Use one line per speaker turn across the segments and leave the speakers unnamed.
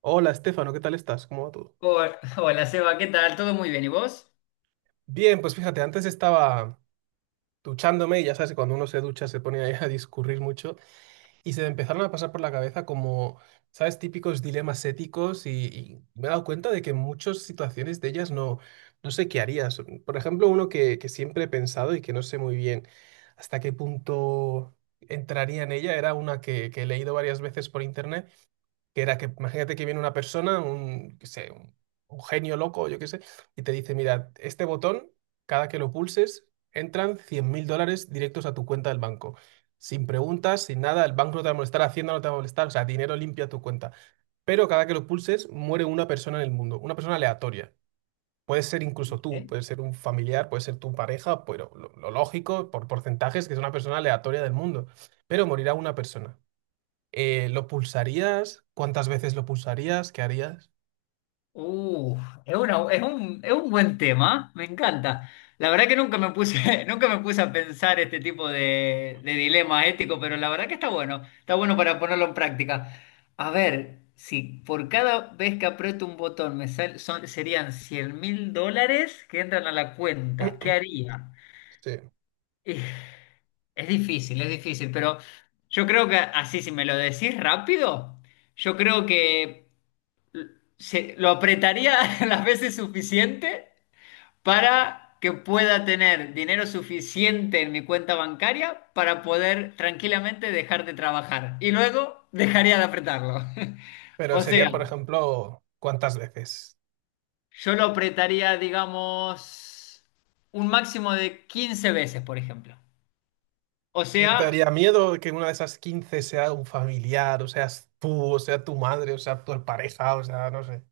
Hola, Estefano, ¿qué tal estás? ¿Cómo va todo?
Hola, hola, Seba, ¿qué tal? ¿Todo muy bien? ¿Y vos?
Bien, pues fíjate, antes estaba duchándome y ya sabes que cuando uno se ducha se pone ahí a discurrir mucho y se me empezaron a pasar por la cabeza como, ¿sabes? Típicos dilemas éticos y me he dado cuenta de que en muchas situaciones de ellas no sé qué harías. Por ejemplo, uno que siempre he pensado y que no sé muy bien hasta qué punto entraría en ella, era una que he leído varias veces por internet, que era que imagínate que viene una persona, qué sé, un genio loco, yo qué sé, y te dice, mira, este botón, cada que lo pulses, entran $100.000 directos a tu cuenta del banco. Sin preguntas, sin nada, el banco no te va a molestar, Hacienda no te va a molestar, o sea, dinero limpio a tu cuenta. Pero cada que lo pulses, muere una persona en el mundo, una persona aleatoria. Puede ser incluso tú,
¿Eh?
puede ser un familiar, puede ser tu pareja, pero lo lógico, por porcentajes, que es una persona aleatoria del mundo. Pero morirá una persona. ¿Lo pulsarías? ¿Cuántas veces lo pulsarías? ¿Qué harías?
Uh, es un buen tema, me encanta. La verdad que nunca me puse, nunca me puse a pensar este tipo de dilema ético, pero la verdad que está bueno para ponerlo en práctica. A ver, si por cada vez que aprieto un botón serían $100.000 que entran a la cuenta, ¿qué haría?
Sí.
Y es difícil, es difícil, pero yo creo que así, si me lo decís rápido, yo creo que lo apretaría las veces suficiente para que pueda tener dinero suficiente en mi cuenta bancaria para poder tranquilamente dejar de trabajar. Y luego dejaría de apretarlo.
Pero
O sea,
serían, por ejemplo, ¿cuántas veces?
yo lo apretaría, digamos, un máximo de 15 veces, por ejemplo. O
Y te
sea,
daría miedo que una de esas 15 sea un familiar, o seas tú, o sea tu madre, o sea tu pareja, o sea, no sé.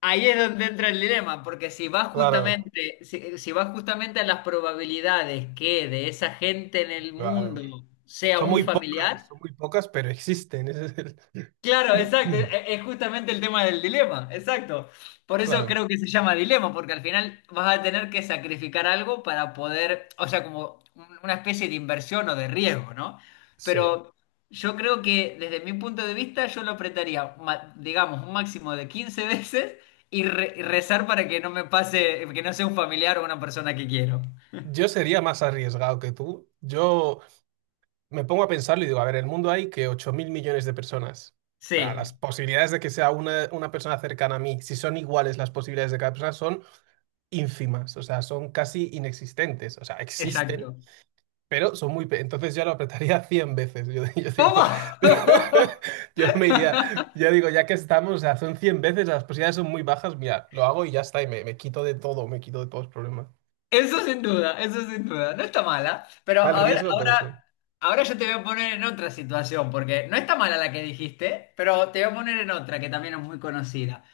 ahí es donde entra el dilema, porque si vas
Claro,
justamente, si, si vas justamente a las probabilidades que de esa gente en el
claro.
mundo sea un familiar.
Son muy pocas, pero existen.
Claro, exacto, es justamente el tema del dilema, exacto. Por eso
Claro,
creo que se llama dilema, porque al final vas a tener que sacrificar algo para poder, o sea, como una especie de inversión o de riesgo, ¿no?
sí.
Pero yo creo que desde mi punto de vista yo lo apretaría, digamos, un máximo de 15 veces y, y rezar para que no me pase, que no sea un familiar o una persona que quiero.
Yo sería más arriesgado que tú. Yo me pongo a pensarlo y digo, a ver, en el mundo hay que 8.000.000.000 de personas. O sea, las
Sí,
posibilidades de que sea una persona cercana a mí, si son iguales las posibilidades de cada persona, son ínfimas, o sea, son casi inexistentes, o sea, existen,
exacto.
pero son muy. Entonces yo lo apretaría 100 veces, yo
¿Cómo?
digo, yo me iría, yo digo, ya que estamos, o sea, son 100 veces, las posibilidades son muy bajas, mira, lo hago y ya está, y me quito de todo, me quito de todos los problemas.
Eso sin duda, eso sin duda. No está mala, pero
Está el
a ver,
riesgo, pero sí.
ahora, yo te voy a poner en otra situación, porque no está mala la que dijiste, pero te voy a poner en otra que también es muy conocida.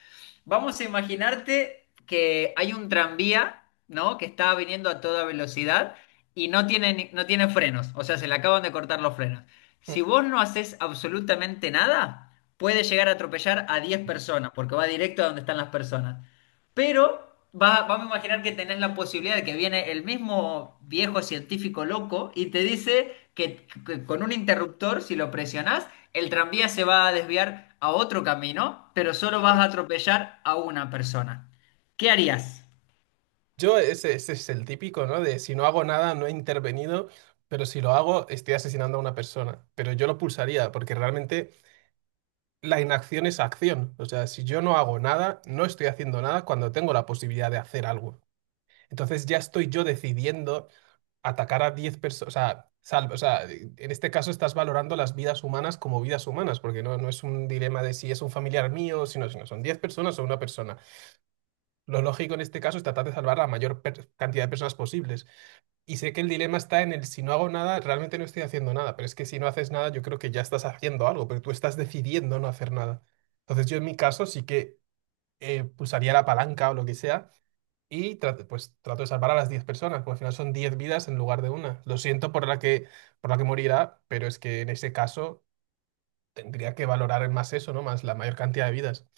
Vamos a imaginarte que hay un tranvía, ¿no? Que está viniendo a toda velocidad y no tiene frenos, o sea, se le acaban de cortar los frenos. Si vos no haces absolutamente nada, puede llegar a atropellar a 10 personas, porque va directo a donde están las personas. Pero vamos a imaginar que tenés la posibilidad de que viene el mismo viejo científico loco y te dice que con un interruptor, si lo presionás, el tranvía se va a desviar a otro camino, pero solo vas a atropellar a una persona. ¿Qué harías?
Ese es el típico, ¿no? De si no hago nada, no he intervenido, pero si lo hago, estoy asesinando a una persona. Pero yo lo pulsaría, porque realmente la inacción es acción. O sea, si yo no hago nada, no estoy haciendo nada cuando tengo la posibilidad de hacer algo. Entonces ya estoy yo decidiendo atacar a 10 personas. O sea, salvo, o sea, en este caso estás valorando las vidas humanas como vidas humanas, porque no, no es un dilema de si es un familiar mío, sino son 10 personas o una persona. Lo lógico en este caso es tratar de salvar a la mayor cantidad de personas posibles. Y sé que el dilema está en el si no hago nada, realmente no estoy haciendo nada, pero es que si no haces nada, yo creo que ya estás haciendo algo, pero tú estás decidiendo no hacer nada. Entonces yo en mi caso sí que pulsaría la palanca o lo que sea y trato, pues trato de salvar a las 10 personas, porque al final son 10 vidas en lugar de una. Lo siento por la que morirá, pero es que en ese caso tendría que valorar más eso, ¿no? Más la mayor cantidad de vidas.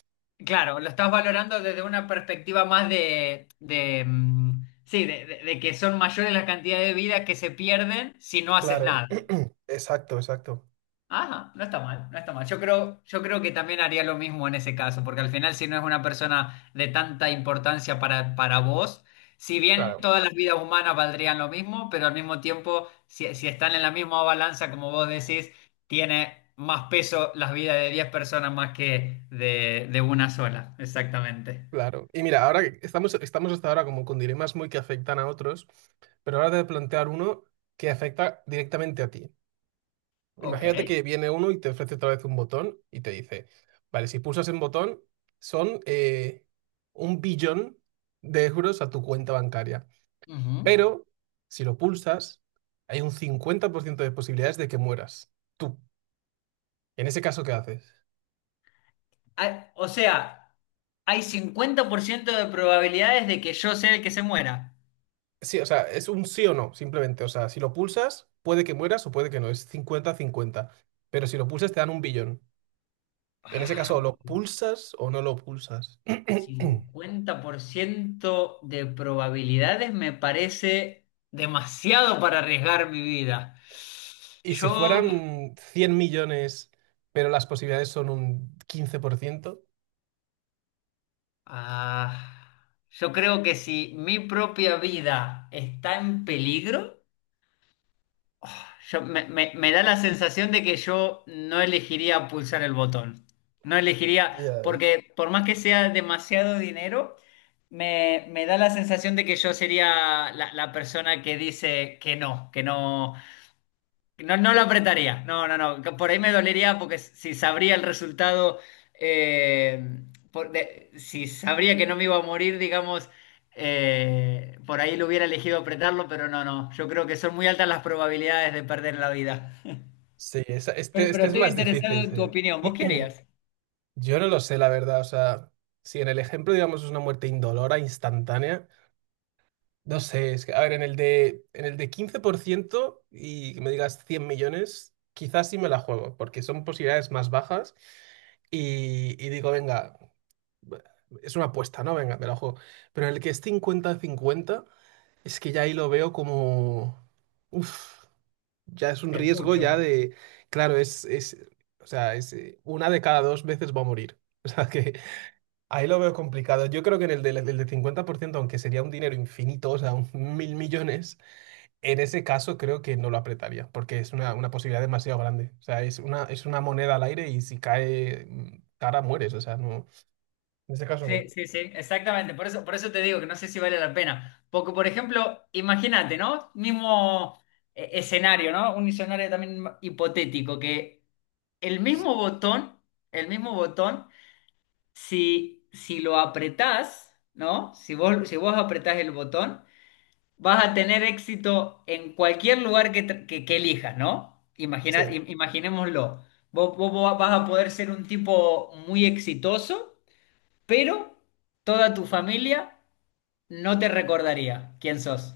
Claro, lo estás valorando desde una perspectiva más de, mm, sí, de que son mayores las cantidades de vidas que se pierden si no haces
Claro,
nada.
exacto, exacto.
Ajá, no está mal, no está mal. Yo creo que también haría lo mismo en ese caso, porque al final si no es una persona de tanta importancia para vos, si bien
Claro.
todas las vidas humanas valdrían lo mismo, pero al mismo tiempo, si, si están en la misma balanza, como vos decís, tiene más peso las vidas de 10 personas más que de una sola, exactamente.
Claro. Y mira, ahora que estamos hasta ahora como con dilemas muy que afectan a otros, pero ahora te voy a plantear uno que afecta directamente a ti.
Ok.
Imagínate que viene uno y te ofrece otra vez un botón y te dice, vale, si pulsas en botón, son un billón de euros a tu cuenta bancaria.
Ujú.
Pero si lo pulsas, hay un 50% de posibilidades de que mueras. Tú. En ese caso, ¿qué haces?
Ah, o sea, hay 50% de probabilidades de que yo sea el que se muera.
Sí, o sea, es un sí o no, simplemente. O sea, si lo pulsas, puede que mueras o puede que no, es cincuenta-cincuenta. Pero si lo pulsas, te dan un billón. En ese
Ah.
caso, o lo pulsas o no lo pulsas.
50% de probabilidades me parece demasiado para arriesgar mi vida.
Y si
Yo,
fueran 100.000.000, pero las posibilidades son un 15%.
ah, yo creo que si mi propia vida está en peligro, me da la sensación de que yo no elegiría pulsar el botón. No elegiría,
Ya.
porque por más que sea demasiado dinero, me da la sensación de que yo sería la, la persona que dice que no, que no. No, no lo apretaría. No, no, no. Por ahí me dolería porque si sabría el resultado, eh, si sabría que no me iba a morir, digamos, por ahí lo hubiera elegido apretarlo, pero no, no. Yo creo que son muy altas las probabilidades de perder la vida.
Sí, este,
Pero
este es
estoy
más
interesado
difícil,
en tu opinión. ¿Vos
sí.
qué harías?
Yo no lo sé, la verdad. O sea, si en el ejemplo, digamos, es una muerte indolora, instantánea. No sé, es que, a ver, en el de 15% y que me digas 100.000.000, quizás sí me la juego, porque son posibilidades más bajas y digo, venga, es una apuesta, ¿no? Venga, me la juego. Pero en el que es cincuenta-cincuenta es que ya ahí lo veo como. Uf, ya es un
Es
riesgo ya
mucho.
de. Claro, es, o sea, es, una de cada dos veces va a morir. O sea, que ahí lo veo complicado. Yo creo que en el del 50%, aunque sería un dinero infinito, o sea, un 1.000.000.000, en ese caso creo que no lo apretaría, porque es una posibilidad demasiado grande. O sea, es una moneda al aire y si cae cara, mueres. O sea, no. En ese caso no.
Sí, sí, sí, exactamente. Por eso te digo que no sé si vale la pena. Porque, por ejemplo, imagínate, ¿no? Mismo escenario, ¿no? Un escenario también hipotético, que el mismo botón, el mismo botón, si lo apretás, ¿no? Si vos apretás el botón, vas a tener éxito en cualquier lugar que elijas, ¿no?
Sí.
Imaginémoslo. Vos vas a poder ser un tipo muy exitoso, pero toda tu familia no te recordaría quién sos.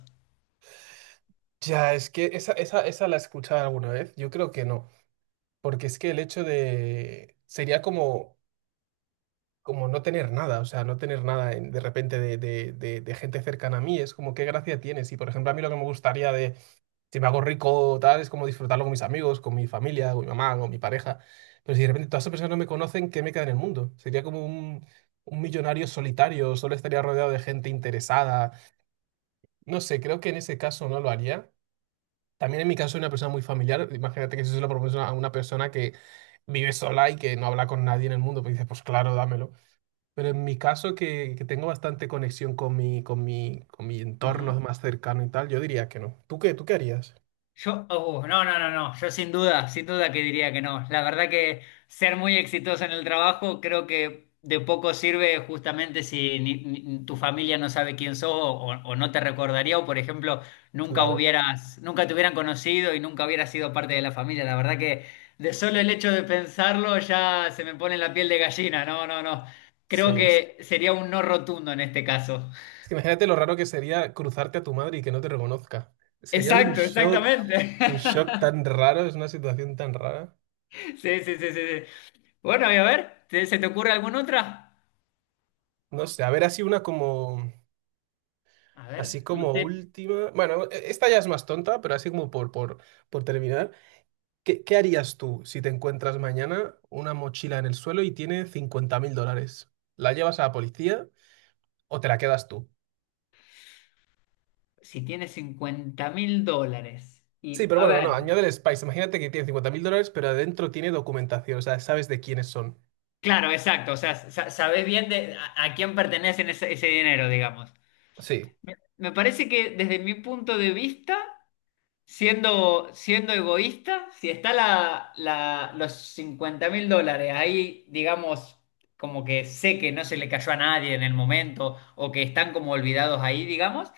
Ya, es que esa la he escuchado alguna vez. Yo creo que no. Porque es que el hecho de. Sería como, como no tener nada, o sea, no tener nada de repente de gente cercana a mí. Es como, ¿qué gracia tienes? Y, por ejemplo, a mí lo que me gustaría, si me hago rico, tal, es como disfrutarlo con mis amigos, con mi familia, con mi mamá, con mi pareja. Pero si de repente todas esas personas no me conocen, ¿qué me queda en el mundo? Sería como un millonario solitario, solo estaría rodeado de gente interesada. No sé, creo que en ese caso no lo haría. También en mi caso soy una persona muy familiar. Imagínate que si se lo propones a una persona que vive sola y que no habla con nadie en el mundo, pues dices, pues claro, dámelo. Pero en mi caso, que tengo bastante conexión con mi entorno más cercano y tal, yo diría que no. ¿Tú qué? ¿Tú qué harías?
Yo, no, no, no, no, yo sin duda, sin duda que diría que no. La verdad que ser muy exitoso en el trabajo creo que de poco sirve justamente si tu familia no sabe quién sos o no te recordaría o, por ejemplo,
Claro.
nunca te hubieran conocido y nunca hubieras sido parte de la familia. La verdad que de solo el hecho de pensarlo ya se me pone la piel de gallina. No, no, no. Creo
Sí, sí.
que sería un no rotundo en este caso.
Es que imagínate lo raro que sería cruzarte a tu madre y que no te reconozca. Sería
Exacto, exactamente.
un shock tan raro, es una situación tan rara.
Sí, sí, sí, sí. Sí. Bueno, y a ver, ¿se te ocurre alguna otra?
No sé, a ver, así una como,
A ver,
así
no
como
sé,
última. Bueno, esta ya es más tonta, pero así como por terminar. ¿Qué harías tú si te encuentras mañana una mochila en el suelo y tiene $50.000? ¿La llevas a la policía o te la quedas tú?
si tienes $50.000.
Sí,
Y,
pero
a
bueno, no,
ver,
añade el Spice. Imagínate que tiene $50.000, pero adentro tiene documentación, o sea, sabes de quiénes son.
claro, exacto, o sea, sabés bien a quién pertenece ese, ese dinero, digamos.
Sí.
Me parece que desde mi punto de vista siendo, siendo egoísta, si está los $50.000 ahí, digamos, como que sé que no se le cayó a nadie en el momento o que están como olvidados ahí, digamos,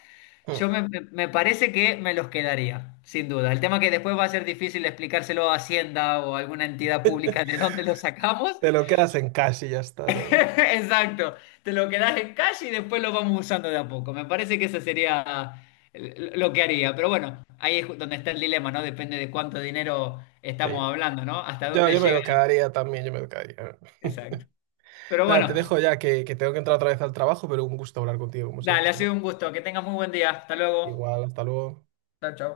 Hmm.
yo me parece que me los quedaría, sin duda. El tema que después va a ser difícil explicárselo a Hacienda o a alguna entidad pública de dónde los sacamos.
Te lo quedas en casa y ya está, ¿no?
Exacto, te lo quedas en calle y después lo vamos usando de a poco. Me parece que eso sería lo que haría. Pero bueno, ahí es donde está el dilema, ¿no? Depende de cuánto dinero
Sí.
estamos hablando, ¿no? Hasta
Yo,
dónde
yo me
llega.
lo quedaría también, yo me lo quedaría.
Exacto. Pero
Nada, te
bueno,
dejo ya que tengo que entrar otra vez al trabajo, pero un gusto hablar contigo, como siempre,
dale, ha
Esteban.
sido un gusto. Que tengas muy buen día. Hasta luego.
Igual, hasta luego.
Chao, chao.